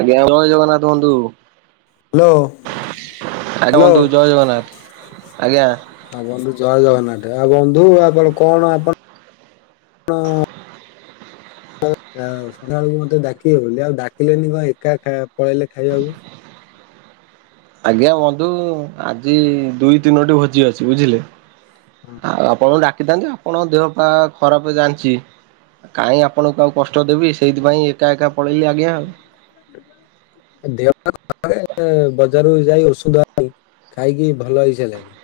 ଆଜ୍ଞା ଜୟ ଜଗନ୍ନାଥ ବନ୍ଧୁ। ହ୍ୟାଲୋ ଆଡ ହ୍ୟାଲୋ ବନ୍ଧୁ ଜୟ ଜଗନ୍ନାଥ, ଆଜ୍ଞା। ହଁ ବନ୍ଧୁ ଜୟ ଜଗନ୍ନାଥ, ଆଉ ବନ୍ଧୁ ଆପଣ କଣ ଆପଣ ହଁ। ସନ୍ଧ୍ୟାବେଳକୁ ମତେ ଡାକି ବୋଲି ଆଉ ଡାକିଲେନି କଣ ଏକା ଖା ପଳେଇଲେ ଖାଇବାକୁ? ଆଜ୍ଞା ବନ୍ଧୁ ଆଜି ଦୁଇ ତିନୋଟି ଭୋଜି ଅଛି ବୁଝିଲେ। ହଁ ଆଉ ଆପଣଙ୍କୁ ଡାକିଥାନ୍ତି ଆପଣଙ୍କ ଦେହ ପା ଖରାପ ଜାଣିଛି। କାଇହିଁ ଆପଣଙ୍କୁ ଆଉ କଷ୍ଟ ଦେବି ସେଇଥିପାଇଁ ଏକା ଏକା ପଳେଇଲି ଆଜ୍ଞା ଆଉ। [unintelligible] ବଜାରକୁ ଯାଇ ଔଷଧ ଆଣି ଖାଇକି ଭଲ ହେଇସାରିଲାଣି।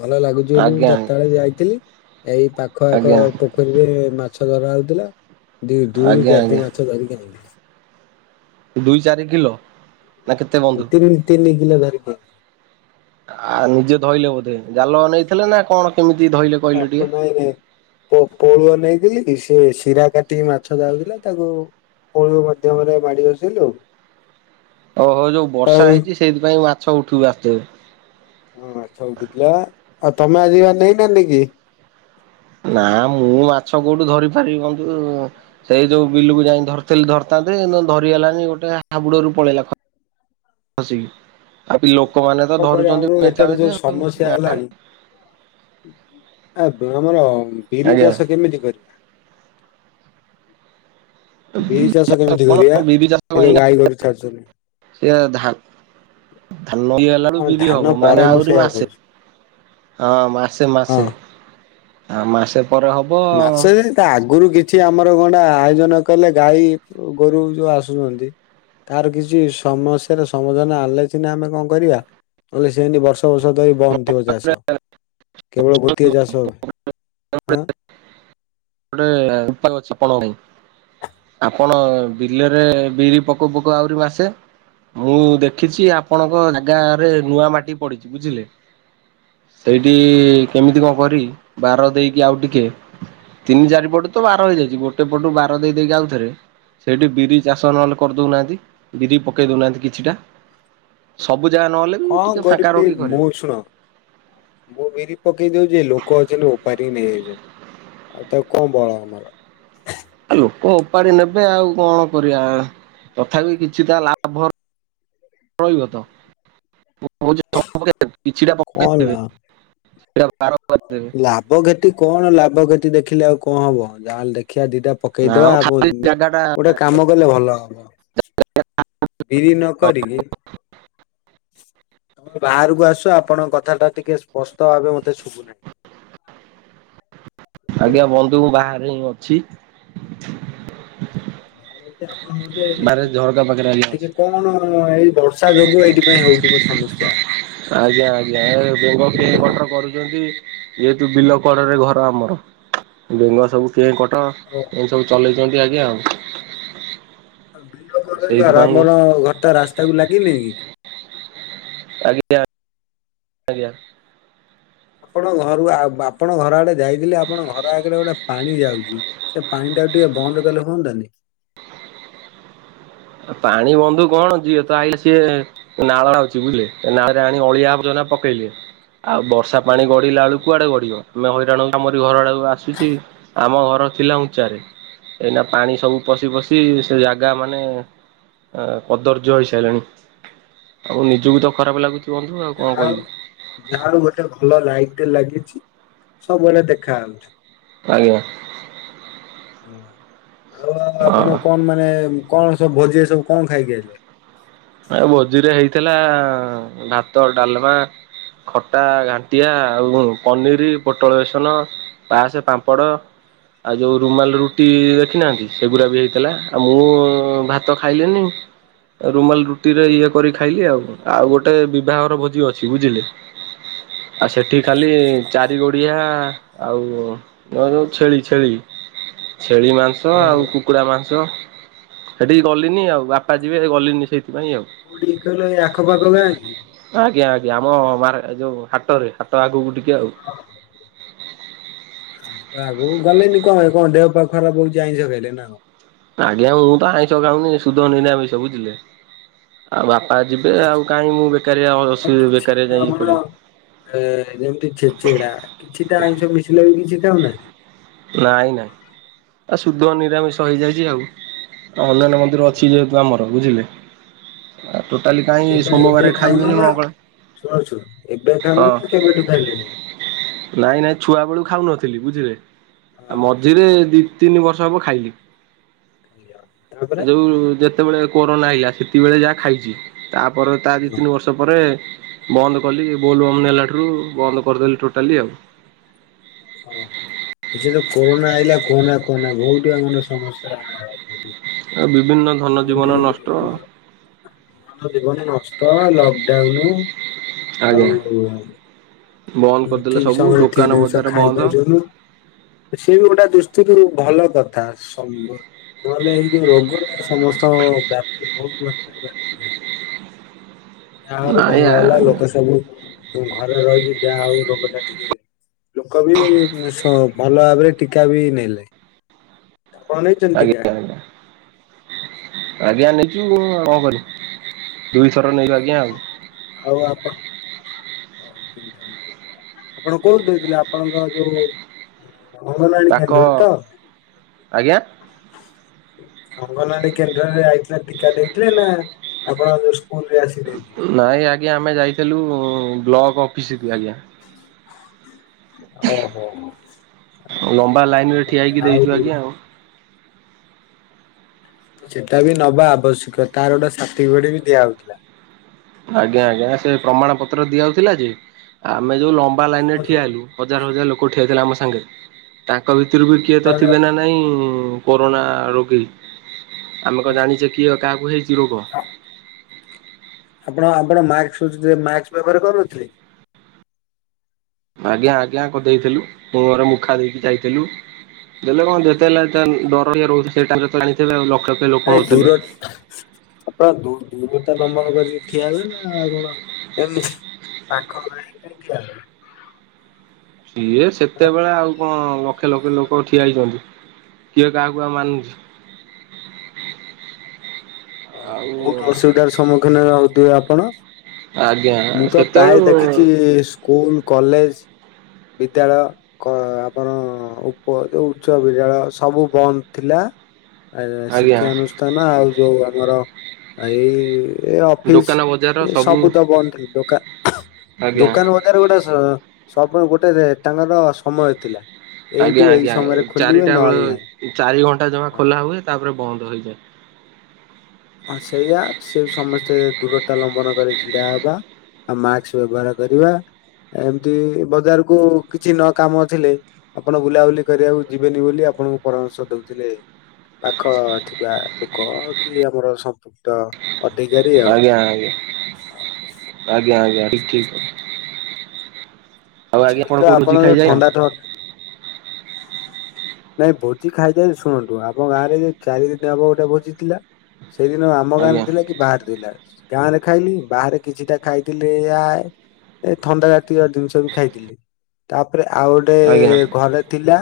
ଭଲ ଲାଗୁଛି ବୋଲି ମୁଁ ଆଜ୍ଞା ଚାରିଟା ବେଳେ ଯାଇଥିଲି ଏଇ ପାଖ ଆଖ ଆଜ୍ଞା ପୋଖରୀରେ ମାଛ ଧରା ହଉଥିଲା ଦୁ ଦୁଇରୁ ଆଜ୍ଞା ଚାରିଟି ଆଜ୍ଞା ମାଛ ଧରିକି ଆଣିଲି। ଦୁଇ ଚାରି କିଲୋ। ନା କେତେ ବନ୍ଧୁ? ତିନି ତିନି କିଲୋ ଧରିକି। ଆ ନିଜେ ଧଇଲେ ବୋଧେ ଜାଲ ନେଇଥିଲେ ନା କଣ କେମିତି ଧଇଲେ? କହିଲେ ଟିକେ? ପାପୁନ ଆଇ କାଇଁ? ପୋ ପୋଳୁଅ ନେଇଥିଲି ସେ ଶିରା କାଟି ମାଛ ଯାଉଥିଲା ତାକୁ ପୋଳ ମାଧ୍ୟମ ରେ ମାଡି ବସିଲି ଆଉ। ଓ ହୋ ଯୋଉ ବର୍ଷା ହେଇଛି ସେଇଥିପାଇଁ ମାଛ ଉଠିବି ଆସିଥିବେ। ହଁଛ ଉଠୁଥିଲା ଆଉ ତମେ ଆଜିିବା ନେଇ ନନ୍ତି କି? ନା ମୁଁ ମାଛ କୋଉଠୁ ଧରି ପାରିବି ବନ୍ଧୁ? ସେଇ ଯୋଉ ବିଲକୁ ଯାଇ ଧରିଥିଲ ଧରଥାନ୍ତେ ଧରିଗଲାନି ଗୋଟେ ହାବୁଡରୁ ପଳେଇଲା ଖ ଖସିକି, ଆ ଲୋକମାନେ ତ କଣ କରିବା ଆମର ଧରୁଛନ୍ତି ଏଠାରେ ଯୋଉ ମେଚାମେଚା ଆଉ ସମସ୍ୟା ଗାଁ ହେଲାଣି ଆ ବ ଆମର ବିରି ଆଜ୍ଞା ଚାଷ କେମିତି କରିବ? [unintelligible] ବିରି ଚାଷ କେମିତି କରିବା? ଏ ଯୋଉ ଗାଈ ଗୋରୁ ଛାଡୁଛନ୍ତି ସେ ଧା ଧାନ ଇଏ ହେଲାରୁ ହଁ ବିରି ଧାନ ହବ ମାନେ ପରେ ମୁଁ ଆହୁରି ସେଇଆ ମାସେ। କହୁଛି ହଁ ମାସେ ହଁ। ମାସେ ଆ ମାସେ ପରେ ହବ। ମାସେ ଯେ ତା ଆଗରୁ କିଛି ଆମର ଗଣ୍ଡା ଆୟୋଜନ କଲେ ଗାଈ ଗୋରୁ ଯୋଉ ଆସୁଛନ୍ତି। ତାର କିଛି ସମସ୍ୟାର ସମାଧାନ ଆଣିଲେ ସିନା ଆମେ କଣ କରିବା ନହଲେ ସେନି ବର୍ଷ ଔଷଧ ବି ବନ୍ଦ ଥିବ ଚାଷ କେବଳ ଗୋଟିଏ ଚାଷ ହୁଏ ଆଁ। ଗୋଟେ। [unintelligible] ଆପଣ ଆଁ। ବିଲରେ ବିରି ପକଉ ପକଉ ଆହୁରି ମାସେ। ମୁଁ ଦେଖିଛି ଆପଣଙ୍କ ଗାଁ ରେ ନୂଆ ମାଟି ପଡିଛି ବୁଝିଲେ। ସେଇଠି କେମିତି କଣ କରି ବାର ଦେଇକି ଆଉ ଟିକେ ତିନି ଚାରିପଟୁ ତ ବାର ହେଇଯାଇଛି ଗୋଟେ ପଟୁ ବାର ଦେଇକି ଆଉଥରେ ସେଇଠି ବିରି ଚାଷ ନହେଲେ କରିଦଉନାହାଁନ୍ତି ବିରି ପକେଇ ଦେଉନାହାନ୍ତି କିଛିଟା। ସବୁ ଜାଗା ନହେଲେ ବି କଣ ଟିକେ ଫାଙ୍କା କରିବି ରଖି ଖରେ। ମୁଁ ଶୁଣ ମୁଁ ବିରି ପକେଇ ଦଉଛି ଲୋକ ଅଛନ୍ତି ଉପାର କି ନେଇଯାଇଛନ୍ତି, ଆଉ ତାକୁ କଣ ବଳ ଆମର? ଆ, ଲୋକ ଉପାଡି ନେବେ ଆଉ କଣ କରିବା। ତଥାପି କିଛି ଟା ଲାଭ ରଇବ ତ। ମୁଁ ଯେ ସବୁ ପକେଇଦେବେ କିଛିଟା କଣ ପକେଇଦେବେ ଲା [inaudible] କରିଦେବେ। ଲାଭ କ୍ଷତି କଣ ଲାଭ କ୍ଷତି ଦେଖିଲେ ଆଉ କଣ ହବ। ଯାହାଲେ ଦେଖିବା ଦିଟା ନା ମ ପକେଇଦବା ଆଉ, ଖାଲି ଜାଗା ଟା ଗୋଟେ କାମ କଲେ ଭଲ ହବ। ବିରି ନ କରିକି। ବାହାରକୁ ଆସ ଆପଣଙ୍କ କଥା ଟା ଟିକେ ସ୍ପଷ୍ଟ ଭାବେ ମୋତେ ଶୁଭୁନାହିଁ। ଆଜ୍ଞା ବୁଝିପାରିଲେ। ବନ୍ଧୁ ମୁଁ ବାହାରେ ହିଁ ଅଛି। ବାହାରେ ଅଛି ଆପଣ ମୋତେ ବାହାରେ ଝରକା ପାଖରେ ଏ ଆଜ୍ଞା ଅଛି। ଟିକେ କଣ ହଁ ଏଇ ବର୍ଷା ଯୋଗୁ ଏଇଥିପାଇଁ ହଉଥୁବ ସମସ୍ୟା। ଆଜ୍ଞା ଆଜ୍ଞା ଏ ବେଙ୍ଗ କେଁ ବୁଝିପାରିଲେ। କଟର କରୁଚନ୍ତି। ଯେହେତୁ ବିଲ କଡରେ ଘର ଆମର ବେଙ୍ଗ ସବୁ କେଁ କଟ। [unintelligible] ଏମତି ସବୁ ଚଲେଇଚନ୍ତି ଆଜ୍ଞା ଆଉ। ହଁ ବିଲ କଡରେ ଘର। ସେଇଥିପାଇଁ ଆମର ଘରଟା ରାସ୍ତା କୁ ଲାଗିନି କି? ଆଜ୍ଞା, ଆଜ୍ଞା। ଆପଣ ଘରୁ ଆ, ଆପଣ ଘର ଆଡେ ଯାଇଥିଲି ଆପଣ ଘର ଆଗରେ ଗୋଟେ ପାଣି ଯାଉଚି। ସେ ପାଣି ଟାକୁ ଟିକେ ବନ୍ଦ କଲେ ହୁଅନ୍ତାନି। ଅ, ପାଣି ବନ୍ଧୁ କଣ ଯିଏ ତ ଆଇଲେ ସିଏ ଏ ନାଳ ଅଛି ବୁଝିଲେ, ଏ ନାଳରେ ଆଣି ଅଳିଆ ଆର୍ବଜନା ପକେଇଲେ। ଆଉ ବର୍ଷା ପାଣି ଗଡ଼ିଲାବେଳୁ କୁଆଡେ ଗଡ଼ିବ? ଆମେ ହଇରାଣ ଆମରି ଘର ଆଡକୁ ଆସୁଛି। ଆମ ଘର ଥିଲା ଉଞ୍ଚାରେ। ଏଇନା ପାଣି ସବୁ ପଶି ପଶି ସେ ଜାଗା ମାନେ ଆ, କଦର୍ଯ୍ୟ ହେଇସାରିଲାଣି। ଆଉ ନିଜକୁ ତ ଖରାପ ଲାଗୁଚି ବନ୍ଧୁ ଆଉ କଣ କହିବୁ। ଯାହାଡୁ ଗୋଟେ ଭଲ ଲାଇଟ୍ ଟେ ଲାଗିଛି ସବୁବେଳେେ ଦେଖାହଉଛୁ। ଆଜ୍ଞା। ଆଉ ଆପଣ ହଁ କଣ ମାନେ କଣ ସବୁ ଭୋଜିରେ ସବୁ କଣ ଖାଇକି ଆଇଲେ? ଏ ଭୋଜିରେ ହେଇଥିଲା ଭାତ, ଡାଲମା ଖଟା, ଘାଣ୍ଟିଆ ଆଉ ପନିରି, ପୋଟଳ ବେସନ। ପାସ, ପାମ୍ପଡ଼ ଆଉ ଯୋଉ ରୁମାଲ ରୁଟି ଦେଖି ନାହାନ୍ତି ସେଗୁରା ବି ହେଇଥିଲା। ଆଉ ମୁଁ ଭାତ ଖାଇଲିନି। ରୁମାଲ ରୁଟି ରେ ଇଏ କରି ଖାଇଲି ଆଉ। ଆଉ ଗୋଟେ ବିବାହର ଭୋଜି ଅଛି ବୁଝିଲେ। ଆଉ ସେଠି ଖାଲି ଚାରି ଗୋଡିଆ ଆଉ ନ ଯୋଉ ଛେଳି ଛେଳି ଛେଳି ମାଂ ସ, ଆଉ କୁକୁଡ଼ା ମାଂସ, ସେଠିକି ଗଲିନି ଆଉ ବାପା ଯିବେ ଗଲିନି ସେଇଥିପାଇଁ ଆଉ। କୋଉଠିକି କହିଲ ଏଇ ଆଖପାଖ ଗାଁ କି? ଆଜ୍ଞା ଆଜ୍ଞା ଆମ ମାରେ ଯୋଉ ହାଟ ରେ ହାଟ ଆଗକୁ ଟିକେ ଆଉ। ହ ତ ଆଗକୁ ଗଲେନି କଣ କଣ ଦେହ ପା ଖରାପ ହଉଚି ଆଇଁଷ ଖାଇଲେ ନା କଣ? ଆଜ୍ଞା ମୁଁ ତ ଆଇଁଷ ଖାଉନି ଏ ସୁଧ ନିରାମିଷ ବୁଝିଲେ। ଆଉ ବାପା ଯିବେ ଆଉ କାଇଁ ମୁଁ ବେକାରିଆ ଅ, କଣ ଅସୁ କିଛି ବେକାରିଆ ବି ଯାଇକି ଇଏ ଆମର କରିବି। ଏ ଯେମିତି ଛେଚେଡା କିଛିଟା ଆଇଁଷ ମିଶିଲା ବି କିଛି ଖାଉନାହାନ୍ତି? ନାଇଁ ନାଇଁ ଆ ସୁଧ ନିରାମିଷ ହେଇଯାଇଚି ଆଉ। ହନୁମାନ ମନ୍ଦିର ଅଛି ଯେହେତୁ ଆମର ବୁଝିଲେ। ଆ ଟୋଟାଲି କାଇଁକି କେବେ ଏବେ ସୋମବାରେ ଖାଉନ ଖାଇବିନି ନା ମଙ୍ଗଳ ଶୁଣ ଶୁଣ ଏବେ ଖାଉନ ହଁ ନା କେବେଠୁ ଖାଇଲେ ନାହିଁ? ନାଇଁ ନାଇଁ ଛୁଆ ବେଳୁ ଖାଉନଥିଲି ବୁଝିଲେ। ଆଉ ହଁ ମ ଝିରେ ଦି ତିନି ବର୍ଷ ହବ ଖାଇଲି। ଖାଇଲ ଏ ତାପରେ ଯୋଉ ଯେ ତେବେଳେ କୋରନା ଆଇଲା ସେତିକିବେଳେ ଯାହା ଖାଇଚି। ତାପର ତା ଦି ହଁ ତିନି ବର୍ଷ ପରେ ବନ୍ଦ କଲି ବୋଲ ବମ୍ ନେଲାଠାରୁ ବନ୍ଦ କରିଦେଲି ଟୋଟାଲି ଆଉ। ଓହୋ ଏଛ ତ କୋରୋନା ଆଇଲା କୁହନା କୁହନା ବହୁତ୍ ଆମର ସମସ୍ୟା। ଆଉ ବିଭିନ୍ନ ଧନ ଜୀବନ ନଷ୍ଟ। ଜନ ଜୀବନ ନଷ୍ଟ ଲକଡାଉନ ଆଜ୍ଞା ଆଉ ବନ୍ଦ ହ କରିଦେଲେ ଠିକ ସବୁ ସମୟରେ ଦୋକାନ ଠିକ ଜିନଷ ବଜାର ଖାଇ ବନ୍ଦ। ପାଇଲୁନୁ। ସିଏ ବି ଗୋଟେ ଦୁସ୍ତିରୁ ଭଲ କଥା ନହେଲେ ଏଇ ଯୋଉ ରୋଗର ସମସ୍ତ ବ୍ୟପ୍ ବହୁତ ମ ବପ ଯାହା ହଉ ନାଇଁ ଭଲ ହେଲା ଆଜ୍ଞା ଲୋକ ସବୁ ଘରେ ରହିକି ଯାହା ହଉ ରୋଗ ଟା ଟିକେ ଲୋକ ବି ସ-ଭଲ ଭାବରେ ଟୀକା ବି ନଲେ। ପଣନେଇଛନ୍ତି ଆଜ୍ଞା ଟିକା? ଆଜ୍ଞା ଆଜ୍ଞା ନେଇଛୁଉ କଣ କରିବି ଦୁଇଥର ନେଇଛୁ ଆଜ୍ଞା ଆଉ। ହଉ ଆପଣ ଆପଣ କୋଉଠି ଦେଇଥିଲେ ଆପଣଙ୍କ ଯୋଉ ଅଙ୍ଗନବାଡ଼ି ପାଖ କେନ୍ଦ୍ର ରେ ତ। ଆଜ୍ଞା ଅଙ୍ଗନବାଡି କେନ୍ଦ୍ରରେ ଆଇଥିଲେ ଟିକା ଦେଇଥିଲେ ନା ଆପଣ ଯଉ ନାଇଁ ଆଜ୍ଞା ଆମେ ଯାଇଥିଲୁ ବ୍ଲକ୍ ଅଫିସକୁ ଆଜ୍ଞା। [inaudible] ଓହୋ ହୋ ଲମ୍ବା ଲାଇନରେ ଆଉ ଠିଆ ହେଇକି ଦେଇଛୁ ଆଉ ଆଜ୍ଞା ସେଟା ବି ନବା ଆବଶ୍ୟକ ତାର ଗୋଟେ ସାର୍ଟିଫିକେଟ ଦିଆହଉଥିଲା। ଆଜ୍ଞା ଆଜ୍ଞା ସେ ପ୍ରମାଣ ପତ୍ର ଦିଆଯାଉଥିଲା ଯେ ଆମେ ଯୋଉ ଲମ୍ବା ଲାଇନରେ ଠିଆ ହେଲୁ ହଜାର ହଜାର ଲୋକ ଠିଆହେଇଥିଲେ ଆମ ସାଙ୍ଗେ ତାଙ୍କ ଭିତରୁ ବି କିଏ ତ ଥିବେ ନା ନାହିଁ କରୋନା ରୋଗୀ ଆମେ କଣ ଜାଣିଛେ କିଏ କାହାକୁ ହେଇଛି ରୋଗ? ଆପଣ ଆପଣ ମାସ୍କ ବ୍ୟବହାର କରୁନଥିଲେ? ଆଜ୍ଞା ଆଜ୍ଞା କହିଦେଇଥିଲୁ ମୁଁ ମୋର ମୁଖା ଦେଇକି ଯାଇଥିଲୁ। ଦେଲେ କଣ ଯେତେ ହେଲେ ତାର ଡର ରହୁଛି ସେଇଟାରେ ତ ଆଣିଥିବ ଆଉ ଲକ୍ଷ ଲୋକ ନାଇଁ ମରୁଥିଲେ। ଦୂର ଆପଣ ଦୁ ଦୂରତା ଲମ୍ବନ କରିକି ଠିଆ ହେଲେ ନା ଆଉ କଣ ଏମି ପାଖ [unintelligible] ସିଏ ସେତେବେଳେ ଆଉ କଣ ଲକ୍ଷେ ଲକ୍ଷେ ଲୋକ ଠିଆ ହେଇଛନ୍ତି କିଏ କାହାକୁ ଆଉ ମାନୁଛି? ଆଉ ବହୁତ ଅସୁବିଧାର ସମ୍ମୁଖୀନ ହଉଥିବେ ଆପଣ। ଆଜ୍ଞା ମୁଁ ତ ସେତେବେଳୁ ପ୍ରାୟ ଦେଖିଛି ସ୍କୁଲ କଲେଜ ବିଦ୍ୟାଳୟ ଆପଣ ଉପ ଯୋଉ ଉଚ୍ଚ ବିଦ୍ୟାଳୟ ସବୁ ବନ୍ଦ ଥିଲା। ଆ ଆଜ୍ଞା ଶିକ୍ଷାାନୁଷ୍ଠାନ ଆଉ ଯୋଉ ଆମର ଏଇ ଏ ଦୋକାନ ବଜାର ଅଫିସ ଏ ସବୁ ତ ବନ୍ଦ ଦୋକାନ ଆଜ୍ଞା ଦୋକାନ ଗୋଟେ ସ ଗୋଟେ ଟଙ୍କାର ସମୟ ଥିଲା। ଆଜ୍ଞା ଏଇଠୁ ଏଇ ଆଜ୍ଞା ସମୟରେ ଖୋଲିବେ ଚାରିଟା ବେଳେ ନହେଲେ ନାହିଁ। ଚାରି ଘଣ୍ଟା ଜମା ହଁ ଖୋଲା ହୁଏ ତାପରେ ବନ୍ଦ ହୁଏ। ହଁ ସେଇଆ ସିଏ ସମସ୍ତେ ଦୂରତା ଲମ୍ବନ କରି ଛିଡା ହବା। ଆଉ ମାସ୍କ ବ୍ୟବହାର କରିବା ଏମିତି ବଜାରକୁ କିଛି ନ କାମ ଥିଲେ ଆପଣ ବୁଲାବୁଲି କରିବାକୁ ଯିବେନି ବୋଲି ଆପଣଙ୍କୁ ପରାମର୍ଶ ଦଉଥିଲେ। ପାଖ ଥିବା ଲୋକ କି ଆମର ସମ୍ପୃକ୍ତ ଅଧିକାରୀ ଆଉ। ଆଜ୍ଞା ଆଜ୍ଞା। ଆଜ୍ଞା ଆଜ୍ଞା ଠିକ ଆଉ ଆଜ୍ଞା ସେଇ କଣ ତ ଆପଣ କୋଉଠଉଛି ଯୋଉ ଖାଇଯାଏ। ଥଣ୍ଡା ଥ ନାଇଁ ଭୋଜି ଖାଇକି ଆଇଲି ଶୁଣନ୍ତୁ ଆମ ଗାଁରେ ଯୋଉ ଚାରି ଦିନ ହବ ଗୋଟେ ଭୋଜି ଥିଲା ସେଇଦିନ ଆମ ଗାଁ ରେ ଆଜ୍ଞା ଥିଲା କି ବାହାରେ ଥିଲା ଗାଁ ରେ ଖାଇଲି ବାହାରେ କିଛିଟା ଖାଇଥିଲି ଆଏ ଏ ଥଣ୍ଡା ଜାତୀୟ ଜିନିଷ ବି ଖାଇଥିଲି ତାପରେ ଆଉ ଗୋଟେ ଆଜ୍ଞା ଘରେ ଥିଲା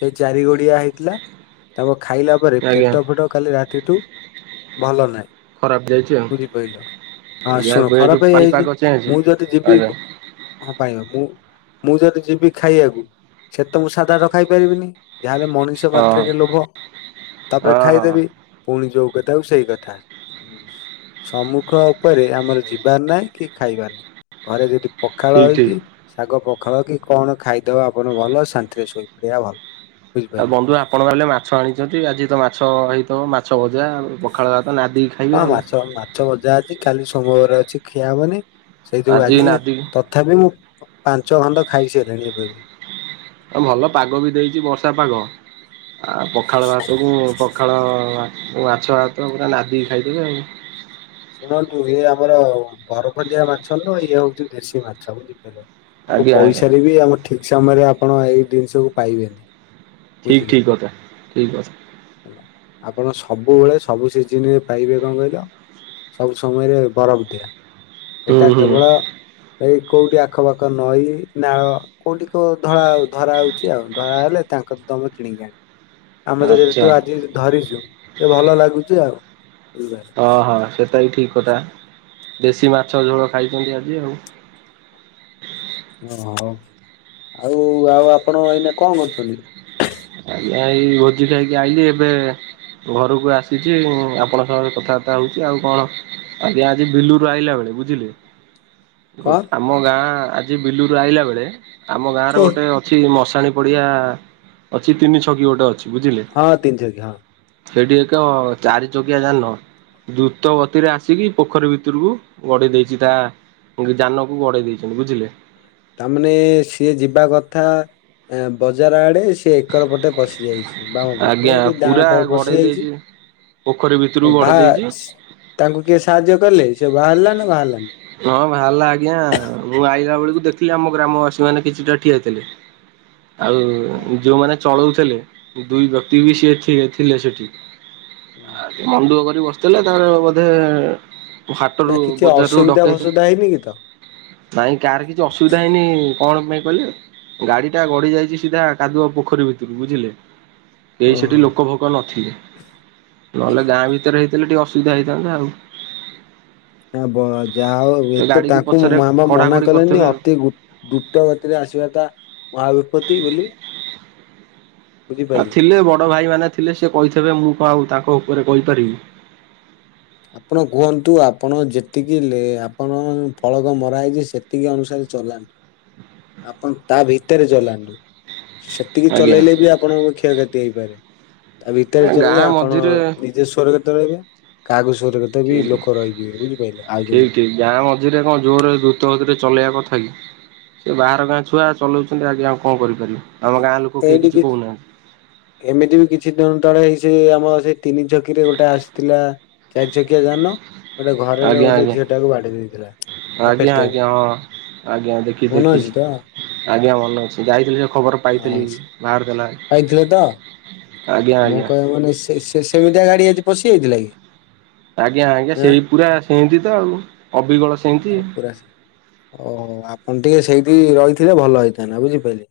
ସେଇ ଚାରି ଗୋଡିଆ ହେଇଥିଲା ତାଙ୍କୁ ଖାଇଲା ପରେ ଆଜ୍ଞା ପେଟ ଫେଟ କାଲି ରାତିଠୁ ଭଲ ନାହିଁ। ଖରାପ ଯାଇଛି ଆଉ। ବୁଝିପାରିଲ। ହଁ ଆଜ୍ଞା ଶୁଣ ଏବେ ଯୋଉ ଖରାପ ହେଇଯାଇଚି। ପାଣିପାଗ ଚେଞ୍ଜ ମୁଁ ଯଦି ଯିବି ଆଜ୍ଞା ହଁ ପାଇବା ମୁଁ ମୁଁ ଯଦି ଯିବି ଖାଇବାକୁ ସେ ତ ମୁଁ ସାଧା ତ ଖାଇପାରିବିନି। ଯାହା ହେଲେ ମଣିଷ ହଁ ମାତ୍ରକେ ଲୋଭ ତା ପରେ ହଁ ହଁ ଖାଇଦେବି। ପୁଣି ଯୋଉ କଥା ଆଉ ସେଇ କଥା। ସମ୍ମୁଖ ଉପରେ ଆମର ଯିବାର ନାହିଁ କି ଖାଇବାର ନାଇଁ। ଘରେ ଯଦି ପଖାଳ ଠିକ ଠିକ। ହେଇଚି ଶାଗ ପଖାଳ କି କଣ ଖାଇଦବା ଆପଣ ଭଲ ଶାନ୍ ନ୍ତି ରେ ଶୋଇପଡ଼ିବା ଭଲ। ଆଉ ବୁଝିପାରିଲେ। ବନ୍ଧୁ ଆପଣ କାଳେ ମାଛ ଆଣିଚନ୍ତି। ଆଜି ତ ମାଛ ହେଇଥିବ ମାଛ ଭଜା ପଖାଳ ଭାତ ନାଦି ହଁ ମାଛ ମାଛ ଭଜା ଅଛି କାଲି ସୋମବାର ଅଛି ଖିଆ ହବନି। ସେଇ ଯୋଗୁଁ ଆଜି ତ ଥାପି ମୁଁ ପାଞ୍ଚ ଖଣ୍ଡ ଖାଇ ସାରିଲିଣି ଏବେ ବି। ଏ ଭଲ ପାଗ ବି ଦେଇଚି ବର୍ଷା ପାଗ। ଆ ପଖାଳ ଭାତକୁ ପଖାଳ ଏ ମାଛ, ଭାତ ପୁରା ନାଦିକି ଖାଇଦେବେ ଆଉ। ଶୁଣନ୍ତୁ ଇଏ ଆମର ବରଫଦିଆ ମାଛ ନୁହଁ ଇଏ ହଉଚି ଦେଶୀ ମାଛ। ଆକୁ ଆଜ୍ଞା ଆଜ୍ଞା ପଇସାରେ ବି ଆମ ଠିକ ସମୟରେ ଆପଣ ଏଇ ଜିନିଷକୁୁ ପାଇବେନି। ଠିକ୍ ବୁଝିଲେ। ଠିକ୍ କଥା ଠିକ୍ କଥା। ଆପଣ ସବୁବେଳେ ସବୁ ସିଜିନ୍ ରେ ପାଇବେ କଣ କହିଲ? ସବୁ ସମୟରେ ବରଫ ଦିଆ ହୁଁ ଏଟା ହୁଁ କେବଳ ଏଇ କୋଉଠି ଆଖପାଖ ନଈ, ନାଳ କୋଉଠି କୋଉ ଧଳା ଧରା ହଉଚି ଆଉ ଧରା ହେଲେ ତାଙ୍କ ତମେ କିଣିକି ଆଣିବ। ଆମେ ତ ଯେଦେ ଆଚ୍ଛା। ତୁ ଆଜି ଧରିଚୁ ତେ ଭଲ ଲାଗୁଚ ଆଉ। ବୁଝିପାଇ ଓଃହ ସେଟା ବିି ଠିକ୍ କଥା ଦେଶୀ ମାଛ ଝୋଳ ଖାଇଚନ୍ତି ଆଜି ଆଉ। ଓଃ ହଉ ଆଉ ଆଉ ଆପଣ ଏଇନା କଣ କରୁଚନ୍ତି? ଆଜ୍ଞା ଏଇ ଭୋଜି ଯାଇକି ଆଇଲିି ଏବେ ଘରୁକୁ ଆସିଚି ଉଁ ଆପଣଙ୍କ ସାଙ୍ଗରେ କଥାବାର୍ତ୍ତା ହଉଚି। ଆଉ କଣ? ଆଜ୍ଞା ଆଜି ବିଲୁରୁୁ ଆଇଲା ବେଳେ ବୁଝିଲେ? କଣ? ଗୋଟ୍ ଆମ ଗାଁ ଆଜି ବିଲୁରୁ ଆଇଲା ବେଳେ ଆମ ଗାଁ ର ଗୋଟେ ଛି ମଶାଣି ପଡ଼ିଆ ଅଛି ତିନି ଛକି ଗୋଟେ ଅଛି ବୁଝିଲେ। ହଁ ତିନି ଛକି ହଁ ସେଇଠି ଏକ ଚାରି ଚକିଆ ଯାନ ଦ୍ରୁତ ଗତିରେ ଆସିକି ପୋଖରୀ ଭିତରକୁ ଗଡ଼େଇ ଦେଇଚି ତା ଯାନକୁ ଗଡ଼େଇ ଦେଇଚେନ୍ତି ବୁଝିଲେ? ତା ମାନେ ସିଏ ଯିବା କଥା ଏଁ ବଜାର ଆଡ଼େ ସି ସିଏ ଏକର ପଟେ ପଶି ଯାଇଚି। ବାମ ପାଖେ ଆଜ୍ଞା କି ପୁରା ଡାହାଣ ପାଖରେ ଗଡେଇ ପଶି ଯାଇଚି। ଦେଇଛି ପୋଖରୀ ଭିତରକୁ ଗଡ଼େଇ ଦେଇଚି। ତାଙ୍କୁ କିଏ ସାହାଯ୍ୟ କଲେ। ସେ ବାହାରିଲା ନା ବାହାରିଲାନି? ହଁ ଭାରିଲା ଆଜ୍ଞା ମୁଁ ଆଇଲା ବେଳକୁ ଦେଖିଲି ଆମ ଗ୍ରାମବାସୀ ମାନେ କିଛିଟା ଠିଆ ହେଇଥିଲେ। [inaudible] ଆଉ ହଁ ଯୋଉମାନେ ଚଳଉଥିଲେ ଦୁଇ ବ୍ୟକ୍ତି ବି ହୁଁ। ସିଏ ଥି-ଥିଲେ ସେଠି। [inaudible] ମନଦୁଃଖ କରି ବସିଥିଲେ ତା ର ବୋଧେ ନା ହାଟରୁ କିଛି ବଜାରରୁ ଅସୁବିଧା ଡକେଇଥିଲେ ଭସୁଦା ହେଇନି କିଛି ତ? ନାଇଁ କାହାର କିଛି ଅସୁବିଧା ହେଇନି। କଣ ପାଇଁ କହିଲେ? ଗାଡି ଟା ଗଡିି ଯାଇଚି ସିଧା କାଦୁଅ ପୋଖରୀ ଭିତରୁ ବୁଝିଲେ? କେହି ସେଠି ଲୋକ ଫୋକ ନଥିଲେ ନହେଲେ ଗାଁ ଭିତରେ ହେଇଥିଲେ ଟିକେ ଅସୁବିଧା ହେଇଥାନ୍ତା ଆଉ। ନା ବ ଯା ହଉ ଏ ଏତେ ଗାଡିିକି ତାଙ୍କୁ ପଛରେ ଆମ ମନା କଢାକଢି କଲେଣି କରିଥିବେ ଆଉ। ଅତି ଦୁତ୍ ଦ୍ରୁତ ଗତିରେ ଆସିବା ଟା ମହାବିପତି ବୋଲି। ଆ ବୁଝିପାରିଲେ। ଥିଲେ ବଡ ଭାଇମାନେେ ଥିଲେ ସେ କହିଥିବେ ମୁଁ କଣ ଆଉ ତାଙ୍କ ଉପରେ କହିପାରିବି। ଆପଣ କୁହନ୍ତୁ ଆପଣ ଯେତିକି ଲେ ଆପଣ ଫଳକ ମରା ହେଇଚି ସେତିକି ଅନୁସାରେ ଚଲାନ୍ ଆପଣ ତା ଭିତରେ ଚଲାନ୍ତୁ। ସେତିକି ଆଜ୍ଞା ଚଲେଇଲେ ବି ଆପଣଙ୍କ କ୍ଷୟକ୍ଷତି ହେଇପାରେ। ତା ଭିତରେ ଚଲେଇଲେ ଗାଁ ଆପଣ ମଝିରେ ନି ଦେଶ ସ୍ୱରଗତ ରହିବେ କାହାକୁ ସ୍ୱରଗତ ବି ଠିକ ଲୋକ ରହିଯିବେ ବୁଝିପାଇଲ ଆଉ ଠିକ ଜଣେ ଠିକ ଗାଁ ମଝିରେ କଣ ଜୋରରେ ଦ୍ରୁତଗତିରେ ଚଲେଇବା କଥା କି? ସେ ବାହାର ଗାଁ ଛୁଆ ଚଲଉଛନ୍ତି ଆଜ୍ଞା ଆଉ କଣ କରିପାରିବୁ ଆମ ଗାଁ ଲୋକ କେହି ଏଇଠି କି କିଛି କହୁନାହାନ୍ତି। ଏମିତି ବି କିଛି ଦିନ ତଳେ ହେଇ ସେ ଆମର ସେଇ ତିନି ଛକିରେ ଗୋଟେ ଆସିଥିଲା। ଚାରି ଚକିଆ ଯାନ ଗୋଟେ ଘରରେ ଆଜ୍ଞା ଗୋଟେ ଆଜ୍ଞା ଝିଅ ଟାକୁ ବାଡ଼େଇ ଦେଇଥିଲା। ତା ଆଜ୍ଞା ପେଟରେ ଆଜ୍ଞା ହଁ ଆଜ୍ଞା ଦେଖି ମନେ ଦେଖିଛି। ଅଛି ତ ଆଜ୍ଞା ମନେ ଅଛି ଯାଇଥିଲି ସେ ଖବର ପାଇଥିଲି ବାହାରିଥିଲା ପାଇଥିଲେ ତ ଆଜ୍ଞା ମୁଁ ଆଜ୍ଞା। କହିବା ମାନେ ସେ ସ୍ ସେମିତିଆ ଗାଡ଼ି ଆଜି ପଶିଯାଇଥିଲା କି? ଆଜ୍ଞା ଆଜ୍ଞା ଆଁ ସେଇ ପୁରା ସେମତି ତ ଆଉ ଅବିକଳ ସେମତି। ଓହ ଆପଣ ଟିକେ ସେଇଠି ରହିଥିଲେ ଭଲ ହେଇଥାନ୍ତା ବୁଝିପାରିଲେ।